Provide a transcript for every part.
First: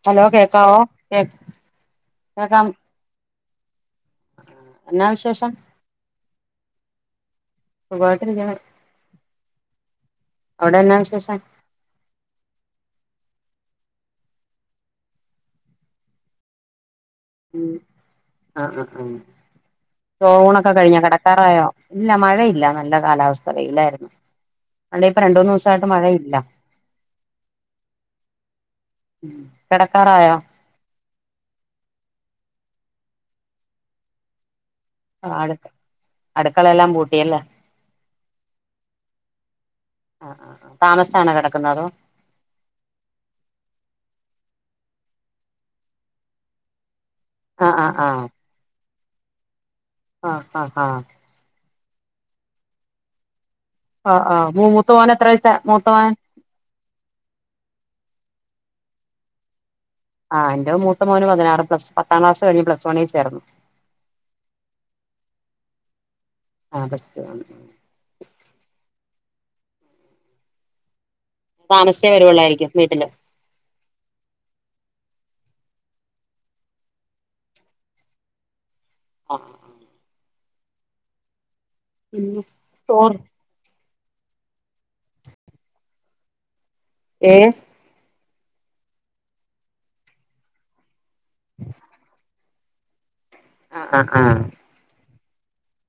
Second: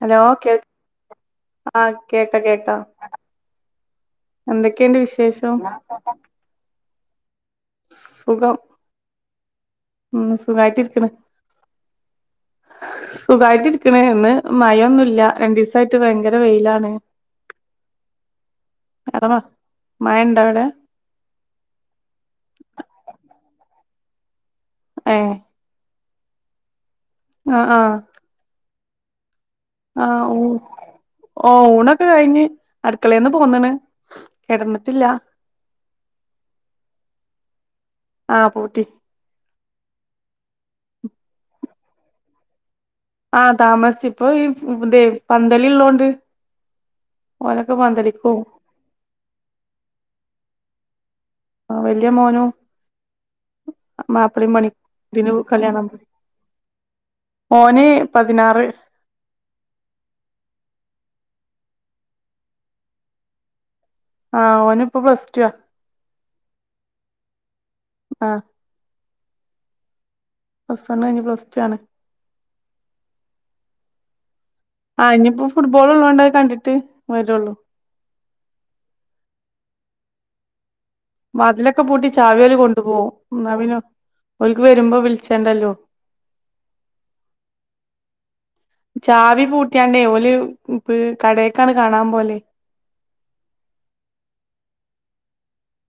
Hello കേൾ കേക്കാവോ കേ ആ കേക്കാം കേക്കാം എന്തൊക്കെയുണ്ട് വിശേഷം? സുഖാട്ടിരിക്കണ് സുഖം ഉം സുഖായിട്ടരിക്കണ് സുഖായിട്ടിരിക്കണ് ഇന്ന് മയൊന്നുല്ല രണ്ടീസായാട്ട് വയങ്കര വെയിലാണ് ഉം ആ ആ ആ അവിടെ മ മഴ ഇണ്ടോ അവിടെ ചോണൊക്കെ കഴിഞ്ഞോ കെടക്കാറായോ ഇല്ല മഴയില്ല നല്ല കാലാവസ്ഥ വെയിലാരുന്നു അല്ലേ ഇപ്പം രണ്ടൂന്നൂസായിട്ട് മഴയി ഇല്ല ആഹ് ആഹ് ഉം ആഹ് കിടക്കാറായോ ഊ ഓ ഊണൊക്കെ കഴിഞ്ഞ് അടുക്കളേന്ന് പോന്നണ് കെടന്ന് ആ ആട്ക്ക് അടുക്കളെല്ലാം പൂ ട്ടിയല്ലേ ആഹ് പൂട്ടി ആ ആ താമസിച്ചാണോ കെടക്കന്ന അതോ ആഹ് താമസിച്ചു ഇപ്പൊ ഈ ഇന്തി പന്തലിള്ളോണ്ട് ആ ആ [unintelligible] ആഹ് ആഹ് ആഹ് ആഹ് വല്യാ മോനോ ആ ആ മൂത്ത മോൻ എത്ര [unintelligible] വയസാ കല്യാണം മൂത്ത മോൻ ഓന് പതിനാറ് ആഹ് എന്റെ മൂത്താ മോന് പതിനാറ് പ്ലസ് പത്താം ക്ലാസ് കഴിഞ്ഞ് പ്ലസ് വണ് ചേർന്ന് ആഹ് ഓന് ഇപ്പം പ്ലസ് ടു ആഹ് ആഹ് പ്ലസ് ടു ആണ് ആ പ്ലസ് വൺ കഴിഞ്ഞ് പ്ലസ് ടു ആണ് താമെസിച്ചേ വെരുള്ളാരിക്കും വീട്ടില് ആ ഇനിയിപ്പം ഫുട്ബോൾ ഒള്ളേണ്ട് കണ്ടിട്ടേ വെരെള്ളു ആഹ് അഹ് [unintelligible] ഒക്കെ പൂട്ടി ചാവി പിന്നെ അവര് കൊണ്ടുപോവും ചോറ് എന്നാ പിന്നെ ഓക്ക് വെര്മ്പോ വിളിച്ചേണ്ടേല്ലോ ഹേ ചാവി പൂട്ടിയാണ്ടേ ഓല് ഈ കടടേക്കാണ് കാണാൻ പോല് ആഹ് ആ ആ-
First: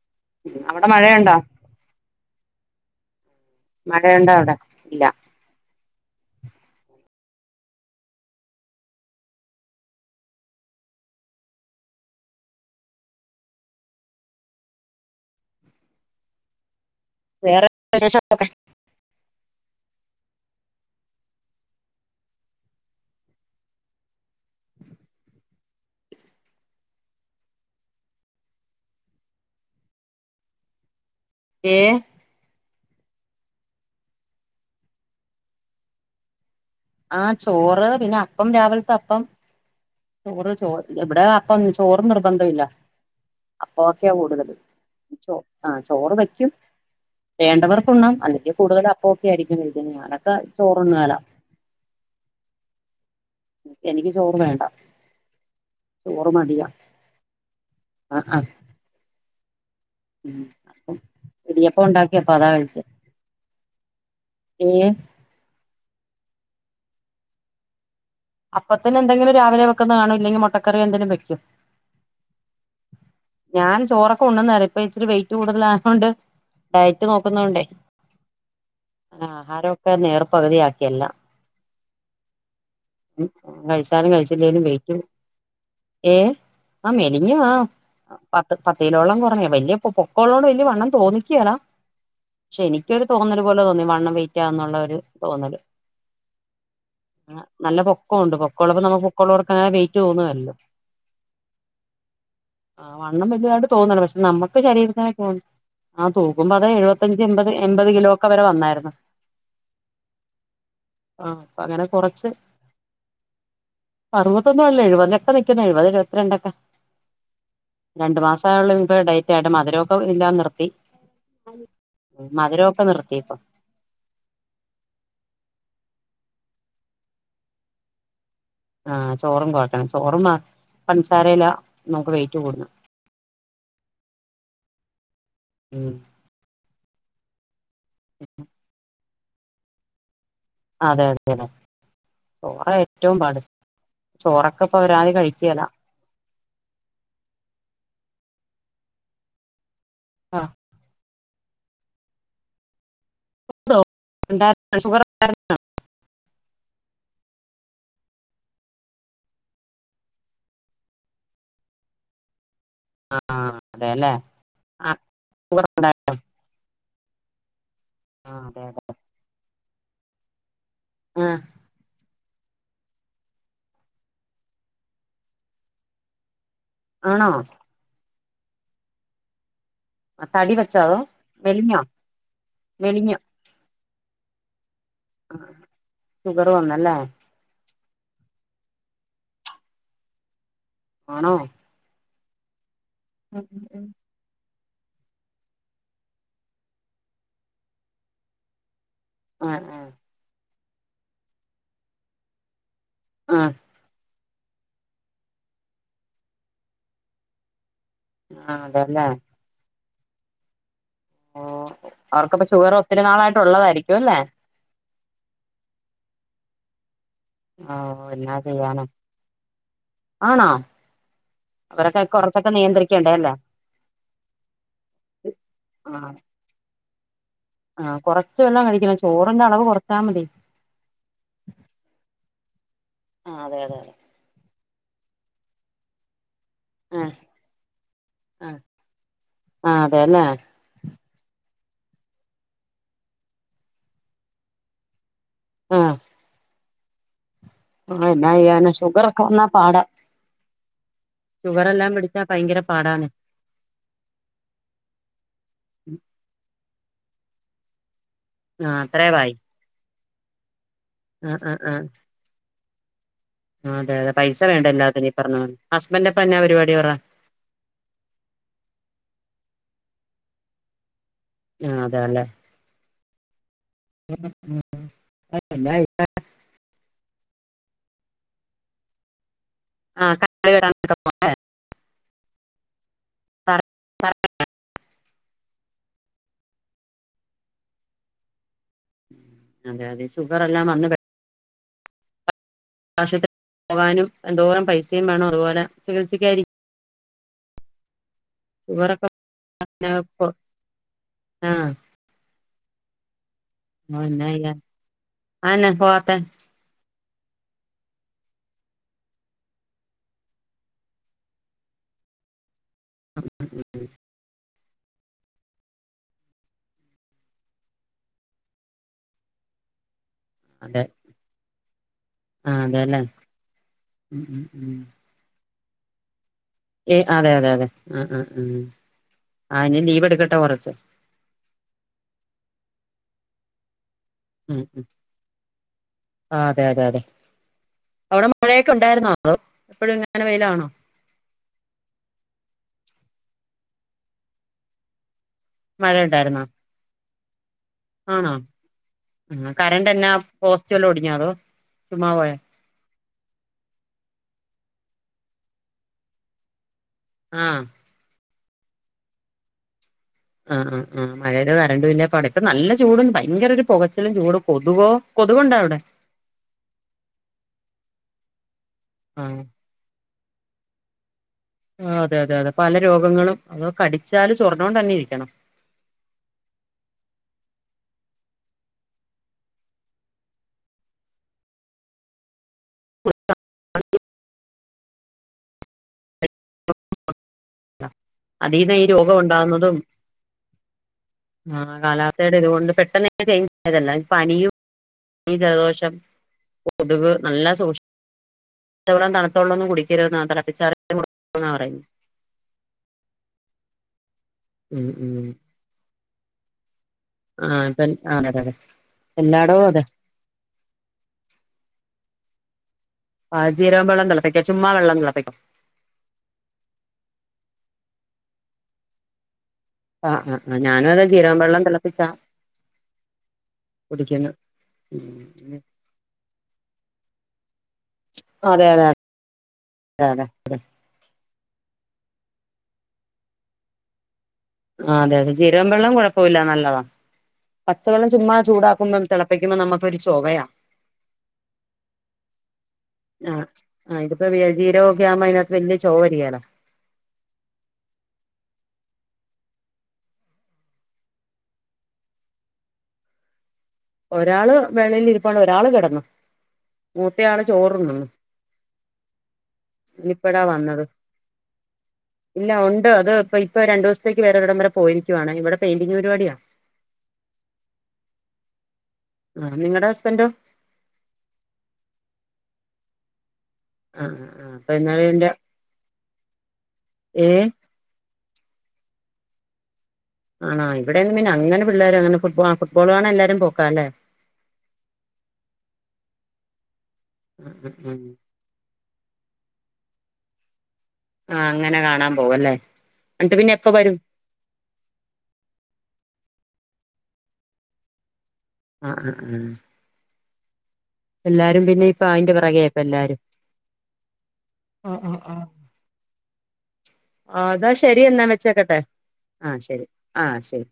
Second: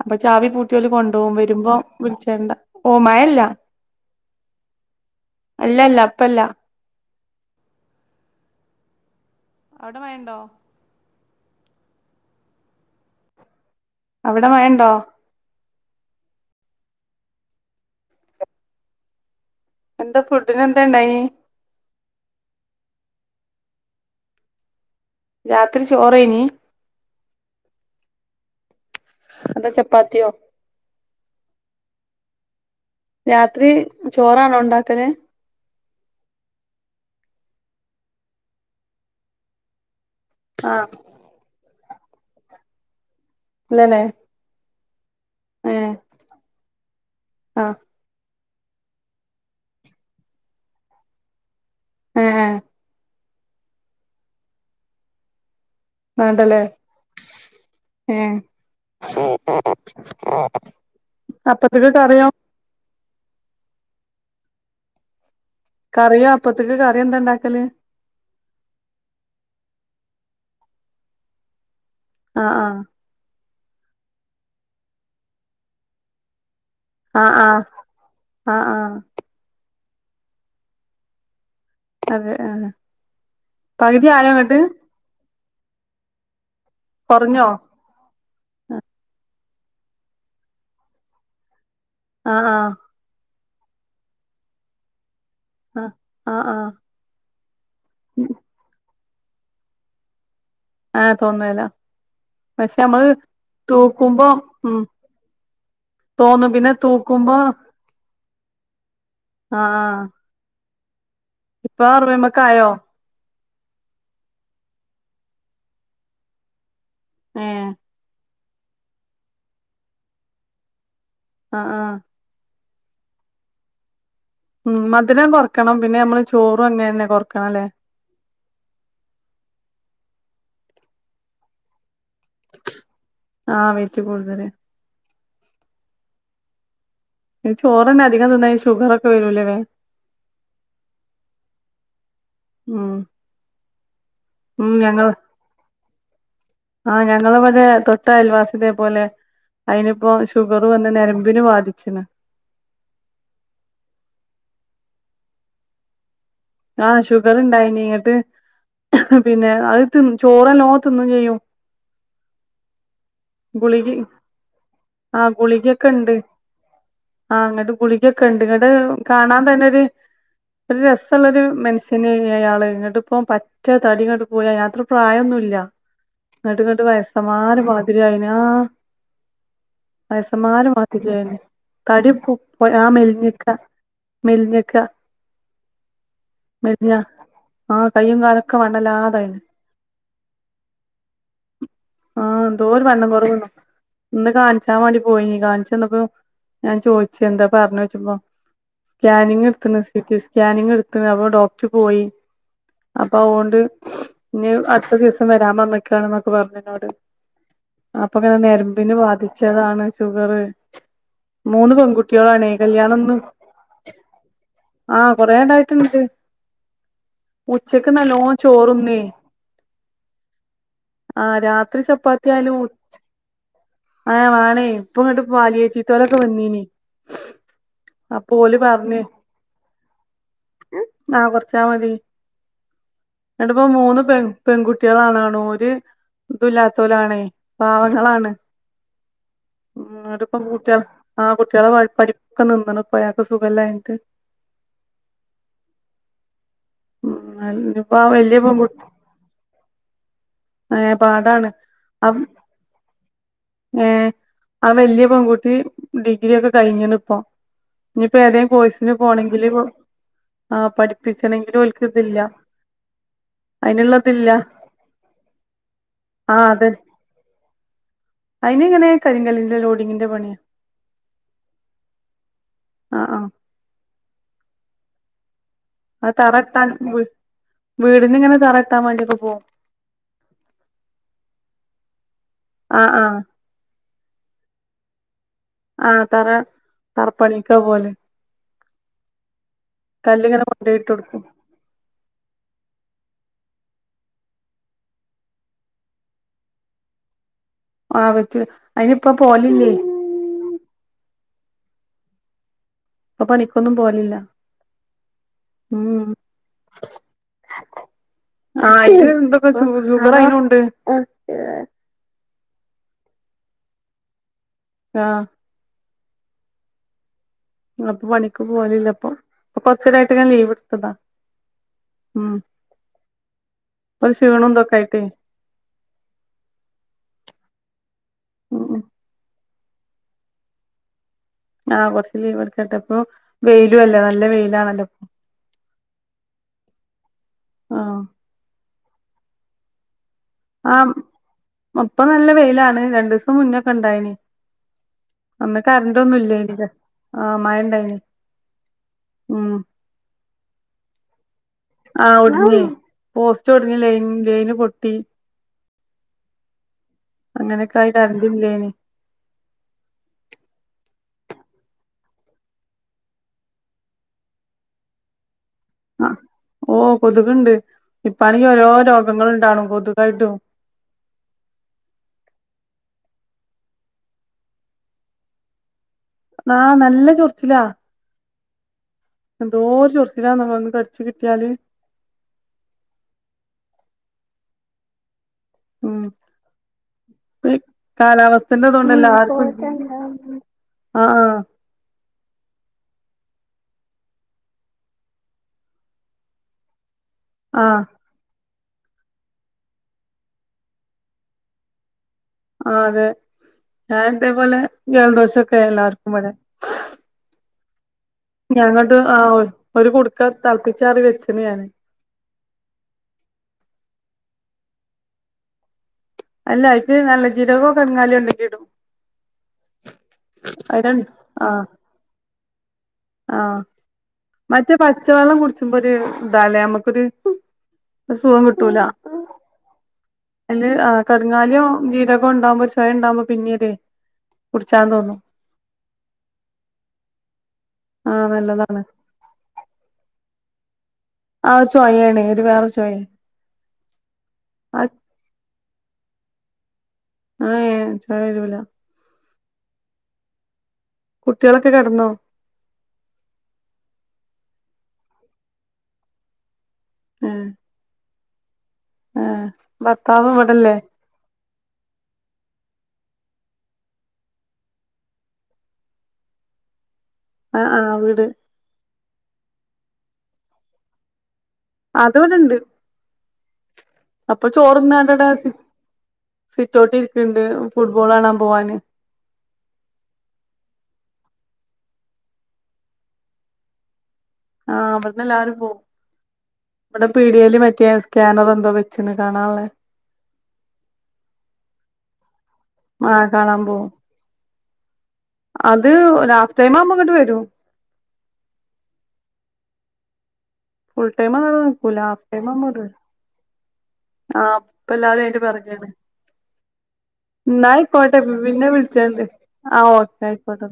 അപ്പം ചാവി പൂട്ടി അവിടെ ഒല് മഴയുണ്ടോ കൊണ്ടോവുംവെര്മ്പം- വിളിച്ചെണ്ട ഓ മയയില്ലാ മഴ ഉണ്ടോ അവടെ ഇല്ല അല്ലല്ല അപ്പല്ല അവിടെ മഴണ്ടോ അവിടെ മയഉണ്ടോ വേറെ വിശേഷം ഒക്കെ എന്താ ഫുഡിന് എന്താ ഇണ്ടായിനി രാത്രി ചോറേയ്നി അതോ ചപ്പാത്തിയോ ഏ രാത്രി ചോറാണോ ഉണ്ടാക്കല് ആ ചോറ് പിന്നെ അപ്പം രാവിലത്തെ അപ്പം ചോറ് ചോ ആഹ് ഇവിടെ അപ്പം ഒ ചോറ് നിർബന്ധം ഇല്ല ഇല്ലല്ലേ അപ്പൊക്കെയാ കൂടുതല് ചോ ആ ഏഹ് ചോറ് വയ്ക്കും ആഹ് വേണ്ടവർക്ക് ഉണ്ണാം അല്ലെങ്കിൽ കൂടുതൽ അപ്പൊക്കെ ആയിരിക്കും [unintelligible] ഞാനൊക്കെ ചോറ് ഉണ്ണലാ ഏ ഏ എനിക്ക് ചോറ് വേണ്ട ചോറ് വാണ്ടല്ലേ മടിയാ ആ ഏ ആ ഉം അപ്പം ഇടിയപ്പം അപ്പത്തേക്ക് ഉണ്ടാക്കി കറിയോ അപ്പം അതാ കഴിച്ചെ ഏഹ് കറിയോ അപ്പത്തേക്ക് കറിയ എന്താ ഇണ്ടാക്കല് അപ്പത്തിന്നെ എന്തെങ്കിലും രാവിലെ വെക്കുന്നുന്നത് കാണോ ഇല്ലെങ്കിൽ മുട്ടക്കറി എന്തെങ്കിലും വെക്കും ആഹ് ആഹ് ഞാൻ ചോറൊക്കെ ഉണ്ണുന്ന ഇപ്പ ഇച്ചിരി വെയിറ്റ് കൂടുതലായോണ്ട് ഡയറ്റ് ആ ആ നോക്കുന്നുണ്ടേ ആ ആ ആഹാര നേർ പകുതിയാക്കിയെല്ലാം അതെ ആഹ് കഴിച്ചാലും കഴിച്ചില്ലേലും വെയ്റ്റ് ഏഹ് ആ മേലിഞ്ഞ് കൊറഞ്ഞോ ആഹ് പത്ത് പത്തിലോളം കുറഞ്ഞ വലിയ പൊക്കള്ളോണ്ട് വലിയ വണ്ണം തോന്നിക്കേലാ ആ ആ പക്ഷെ എനിക്കൊരു തോന്നല് അതുപോലെ തോന്നി വണ്ണം വെയിറ്റാന്നുള്ളൊരു ആഹ് ആഹ് ആഹ് നല്ല പൊക്കംണ്ട് പൊക്കൊള്ളപ്പോ നമുക്ക് മക്കള്ളവർക്ക്ങ്ങനെററ്റ് തോന്നുവല്ലോ ആ തോന്നേല പക്ഷെ ആ നമ്മള് വണ്ണം വലുതായിട്ട് തോന്നണ്ട് പക്ഷെ തൂക്കുമ്പോ നമ്മുക്ക് ഉം ശരീരത്തിനെ തോന്നും ആ തോന്നും തൂക്കുമ്പോ അത് പിന്നെ എഴുപത്തയഞ്ച് തൂക്കുമ്പോ എപത് എൺപത് കിലോ ഒക്കെ വരെ വന്നായിരുന്നു ആ ആ ആ അപ്പ ഇപ്പൊ അങ്ങനെ കുറച്ച് അറുപയ്മക്കായോ അറുപത്തൊന്നല്ലേ ഏഴു ഇപ്പം നിക്കുന്നെ നിക്കുന്ന എഴുപത് എഴു പത്തിരണ്ടൊക്കെ ഏ രണ്ട് മാസ ഇപ്പ ഡയറ്റായിട്ട മധുരൊക്കെ ഇല്ലാ നിർത്തി ആ ആ മധുരോ ഓക്കേ നിർത്തിയി പ്പൊ ഉം മധുരം കൊറക്കണം പിന്നെ നമ്മള് ചോറും അങ്ങനെ തന്നെ കൊറക്കണംല്ലേ ആഹ ചോറും കുഴക്കണം ചോറും പഞ്ചസാരയുമെല്ല നമുക്ക് വെയിറ്റ് കൂട്ടും ആഹ വെയ്റ്റ് കൂടുതല് ഉം ചോറെന്നെ അധികം തിന്ന ഈ ഷുഗർ വേരൂലലെ അതെ അതെല്ലെ ചോറ ഉം ഏറ്റവും പാടു ചോറക്കെ ഇപ്പൊ ഒരാതി കഴിക്കലാ ആഹ ഞങ്ങളവിടെ തൊട്ടഅയൽ വാസിഇതേ പോലെ അതിനിപ്പോ ഷുഗർ വന്ന് നരം നരമ്പിന് ബാധിച്ചക്കിന് ണ്ടുഖണ്ട [unintelligible] ആഹ് ഷുഗർ ഇണ്ടായിന ഇങ്ങിട്ട് പിന്നെ അത് തി ചോറ് നല്ലോം തിന്നും ചെയ്യും ഗുളിക അതെല്ലേ ആഹ് ആ ഷുഗർ ഗുളികൊക്കെ ഉണ്ട് ആഹ് അങ്ങട്ട് ഗുളികൊക്കെ ആഹ് ഉണ്ട് അതെ ഇങ്ങട്ട് അതെ കാണാൻ തന്നെ [inaudible] ആഹ് നല്ലരു മനുഷ്യന് അയാള് ഇങ്ങോട്ടിപ്പ പറ്റ തടിങ്ങോട്ട് പോയാ അയാൾക്ക്‌ പ്രായംന്നുല്ല നട്ട്ങ്ങട്ട് ആണോ വയസ്സമാരെ മാതിരിയയിന് ആ തടി വയസമാരെ വെച്ചോ അതോ മാത്തിക്കായിെ മെലിഞ്ഞോ തടി ആ മെലിഞ്ഞിക്ക മെൽഞ്ഞക്ക ആഹ ഷുഗർ വന്നല്ലേ ആഹ് കയ്യും കാലൊക്കെ വണ്ണല്ലാതായിന് ആണോ ആഹ് ന്തോ വണ്ണം ഉം കുറയോന്നുനോക്കാം ഉം ഉം ഇന്ന് കാണിച്ച് ഞാൻ വണ്ടി പോയി നീ കാണിച്ചന്നപ്പോ ഞാൻ ചോദിച്ച് എന്താ പറഞ്ഞു ചോയ്ച്ചപ്പോ സ്കാനിങ് ആഹ് എടുത്തുന്ന് ആഹ് സി റ്റി സ്കാനിങ് ഇങ്ങള് അപ്പോ ഡോക്ടറ് പോയി അപ്പൊ ആഹ് അതോണ്ട് ഇനി അടുത്ത ദിവസം വരാൻ പറഞ്ഞേക്കാണ് എന്നൊക്കെ പറഞ്ഞെന്നോട് അപ്പൊ ഇങ്ങനെ ആഹ് നെരമ്പിന് അതെല്ലേ ബാധിച്ചതാണ് ഷുഗറ് ഓ അവർക്കപ്പം ഷുഗർ ഒത്തിരി കല്യാണംന്ന് നാളായിട്ട് ഉള്ളതായിരിക്കൂല്ലേ? ആഹ് കുറേണ്ടായി [unintelligible] ഓഹ് എന്നാചെയ്യാനാ ആണോ ആഹ് രാത്രി അവരൊക്കെ ചപ്പാത്തി കൊറച്ചൊക്കെ ആയാലും നിയന്ത്രിക്കേണ്ടേ അല്ലേ ആഹ് വാണേ ഇപ്പൊ ഇങ്ങോട്ട് ആ പാലിയേത്തിക്കാരൊക്കെ വന്നീനി ആ അപ്പൊ കൊറച്ച് ഓല് വെള്ളം കഴിക്കണം പറഞ്ഞ് ചോറിന്റെ അളവ് കൊറച്ചാ മതി ആ കുറച്ചാ മതി ആ അതെ എന്നിട്ടപ്പോ അതെ അതെ മൂന്ന് പെൺ പെൺകു [unintelligible] ഓര് ഒന്നൂല്ലാത്തോലാണേ പാവങ്ങളാണ് ആഹ് അതേല്ലേ ആഹ് കുട്ടികളെ പഠിപ്പൊക്കെ നിന്നണ് ഇപ്പോ അയാക്കു സുഖല്ലാഞ്ഞിട്ട് ഉം ഇനിപ്പോ ആ എന്നാ വല്യ ചെയ്യാനാ പെൺകുട്ടി ഷുഗറൊക്കെ വന്നാ പാടാ ഏ പാടാണ് ഷുഗർ എല്ലാം പിടിച്ചാ ഭയങ്കര പാടാണ് ങേ ആ വലിയ പെൺകുട്ടി ഡിഗ്രിയൊക്കെ കഴിഞ്ഞണ് ഇപ്പോ ഇനിയിപ്പോ ഏതെങ്കും ആ കോഴസിന് അത്രേവായി പോകണെങ്കില് ആഹ് ആ ആ പഠിപ്പിച്ചണെങ്കിലും ആ ഓക്ക് ഇതില്ല അതെ അതെ അയിന്ള്ളതില്ല പൈസ വേണ്ടേ എല്ലാത്തിനും ഈപറഞ്ഞ പോലെ ഹസ്ബൻഡപ്പൊ എന്നാ പരിപാടി ഇവർടെ? അയിന് ഇങ്ങനെ കരിങ്കലിന്റെ ലോഡിങ്ങിന്റെ പണി ആ അതെല്ലേ ആഹ് ആഹ് ഉം ഉം ഉം അ തറത്താൻ വീടിന് ഇങ്ങനെ തറ- [unintelligible] ത്താൻ വേണ്ടിയിട്ട് പോവു. - ആ കാല് കെട്ടാൻ ആഹ് ആ ആ തറ തറപ്പണിക്കപോല്- അതെ അതെ കല്ലിങ്ങനെ ഷുഗറെല്ലാം കൊണ്ടേയിട്ട് കൊടുക്കും- ആശുത്രി പോകാനും എന്തോരം പൈസെയും വേണം അതുപോലെ ചികിത്സിക്കായരി ആ അവാ ഷുഗറൊക്കെ അയിനിപ്പം പോലില്ലേ- ആ ഇപ്പം പണിക്കൊന്നും പോവലില്ല ചെയ്യാൻ അതെന്നെ ഉം പോവാത്തെ ആ ഇതിനു മുമ്പൊക്കെ ഷു ഷുഗറെക്കേ എങ്ങനെ ഒണ്ട്- [unintelligible] ആ- അപ്പം പണിക്ക് പോവല്ല്ലഅപ്പം ഇപ്പം കൊറച്ച്നേരാ ട്ട് ലീവ് അതെ എടുത്തതാ ഉം ആഹ് അതെല്ലേ ഒര് ഉം ഉം ക്ഷീണന്തൊക്കൊയിട്ട്- യെ അതെ അതെ അതെ ഉം ഉം ഉം ആാ നി ലീവ് എടുക്കട്ടെ കൊറച്ച് ആാ കൊറച്ച് ലീവ് എടുക്കട്ടപ്പോ വെയിലും അല്ലോ നല്ല ഉം ഉം വെയിലാണല്ലോ പ്- ആഹ് അതെ അതെ അതെ അവടെ മഴേ ഒണ്ടാര്ന്നോ ഓ എപ്പഴുങ്ങ ആാ ഒപ്പം നല്ല വെയിലാണ് രണ്ട്സം മുന്നെക്കേ ഒണ്ടായിനി അന്ന് മഴ കറണ്ടോന്നും ഉണ്ടായിരുന്നോ ഇല്ല്യായിനി [unintelligible] ആാ മഴ ഇണ്ടായിനി ആണോ ഉം ആ കരണ്ടേല്ലാം പോസ്റ്റല്ലോം ഓടി ഞ്ഞോ തോ ആാ ഒടിഞ്ഞേ പോസ്റ്റ് ഒടിഞ്ഞ് ലൈൻ ലൈന് പൊട്ടി ആഹ് അങ്ങനെക്കായി ക ഇല്ലെനി ആഹ് ആഹ് ആഹ [unintelligible] കരണ്ടു ബില്ല് അട ഇപ്പം നല്ല ചൂടും ഭയങ്കര ഒര് പൊകച്ചിലും ചൂടും കൊതുവോ കൊത് ആ ഓഹ് കൊത്ക് ഉണ്ട് പണി ഓരോന്ന് രോഗങ്ങൾ ആഹ് ഒണ്ടണോ കൊതുകായിട്ടും ആ അതെ അതെ അതെ പല രോഗങ്ങളും അതോ കടിച്ചാല് ചൊർണ്ണൊണ്ട് തന്നെ ഇരിക്കണം. ആ നല്ല ചൊറിച്ചിലാ എന്തോര് ചൊറിച്ചിലാന്നൊ ഒന്ന് കടിച്ചു കിട്ടിയാല് [inaudible] ഉം ഈ അതീന്ന് ഈ കാലാവസ്ഥന്റെതോണ്ട് രോഗം എല്ലാർക്കും ഉണ്ടാകുന്നതും ആഹ് ആഹ് ആ കാലാവസ്ഥയുടെ ഇതുകൊണ്ട് പെ പനിയും ജലദോഷം കൊതുക് [unintelligible] നല്ല സൂക്ഷി ആഹ് പച്ചവെള്ളം തണുത്തവെള്ളോന്നും കുടിക്കരുതെന്ന തെളപ്പിച്ചാറിയ പറയുന്നേ [unintelligible] ആ അതെ ഏ അതേപോലെ ഉം ഉം ജലദോഷൊക്കെ എല്ലാർക്കും ഇവടെ ആ ഇപ്പ അതെ അതെ അതെ ഞാങ്ങട്ട് ആ എല്ലായിടവും അതെ ഒരു കുടുക്ക തെളപ്പിച്ചാറി വെച്ച്ണ് ഞാന് ആഹ് ജീരകമ്പ വള്ളം തിളപ്പിക്കാം ചുമ്മാ വെള്ളം തിളപ്പിക്കാം അല്ല അയ്ക്ക് നല്ല ജീരകോ കട്ങ്കാലിയോ ഇണ്ടെങ്കി ഇടും ആ ആ ആ അത് ഞാനും അതെ ജീരകമ്പം വെള്ളം തിളപ്പിച്ചാ ആ കുടിക്കുന്നെ മറ്റേ പച്ചവെള്ളം ഉം കുടിച്ചുമ്പോ ഒരു ഇതല്ലേ നമ്മുക്കൊരു സുഖം അതെ കിട്ടൂല അതെ അതെ അതെ അതില് ആ കരിങ്ങാലിയോ ജീരകോ ഉണ്ടാവുമ്പോ ഒരു ചൊയ ഉണ്ടാവുമ്പൊ പിന്നെര് ആ അതെ അതെ ജീരകം വെള്ളം കൊഴപ്പ ഇല്ല നല്ലതാ പച്ചവെള്ളം ആഹ് ചുമ്മാ നല്ലതാണ് ചൂടാക്കുമ്പം തിളപ്പിക്കുമ്പോ നമുക്ക് ഒരു ചൊവയ ആ ഒരു ചൊയയാണ് ഒരു വേറെ ചൊയ ആ ആ ഇതിപ്പോ ജീരകൊക്കെ ആവുമ്പോ അതിനകത്ത് വലിയ ചോവരിയാല ഏ ചൊയ വരൂല കുട്ടികളൊക്കെ കിടന്നോ ഒരാള് വെളിയിൽ ഇരുപ്പാണ് ഒരാള് കിടന്നു ഏ മൂത്തയള് ചോറ്ണ്ണുന്നു ഏ ഭർത്താവ് ഇപ്പയാ ഇവിടല്ലേ വന്നത് ഇല്ല ഒന് ണ്ട് അത് ഇപ്പൊ ഇപ്പൊ രണ്ടു ദിവസത്തേക്ക് വേറൊരിടം വരെ പോയിരിക്കുവണ് ഇവിടെ പെയിന്റിങ് പരിപാടിയാ ആ ആ വീട് ആ നിങ്ങളടെ ഹസ്ബന്റോ അത്വ്ടെണ്ട് ആഹ് അയ്പ്പൊ ആഹ് അപ്പൊ എന്നാല് ചോറ്ന്നാണ്ടടെ എന്റെ സിറ്റ് ഔട്ട് ഇരിക്കണ്ട് ഏഹ് ഫുട്ബോൾ ആണ പോവാന് ആണോ ഇവിടെയൊന്നും പിന്നങ്ങനെ പിള്ളേരൊന്നും ഫുട്ബ ഫുട്ബോൾ കാണാ എല്ലാരും പോക്കാ അല്ലെ ആ ഇവിടുന്ന് എല്ലാരും പോവും ഇവടെ പീടേല് ആഹ് ആഹ് മറ്റേ ആഹ് സ്കാനർ എന്തോ വെച്ചണ് കാണാൻള്ളേ ആഹ് അങ്ങനെ കാണാൻ പോവല്ലേ ആ എന്നിട്ട് പിന്നെ കാണാൻ എപ്പ പോവും വരും അത് ഹാഫ് ടൈം ആകുമ്പോൾ ഇങ്ങോട്ട് വരും ആഹ് ആഹ് ആഹ് ഫുൾ ടൈമ് അങ്ങനെ എല്ലാരും പിന്നെ നിക്കൂല ഇപ്പ ഹാഫ് അയിന്റെ ടൈമ് പിറകെയാ ഇപ്പ എല്ലാരും ആ ഇപ്പ ആഹ് ആഹ് എല്ലാവരും ആതിന്റ ആഹ് പിറകെയാണ് ആ എന്നാ ശരി ആയിക്കോട്ടെ എന്നാ പിന്നെ വെച്ചേക്കട്ടെ വിളിച്ചണ്ട് ആ ഓക്കെ ആയിക്കോട്ടെ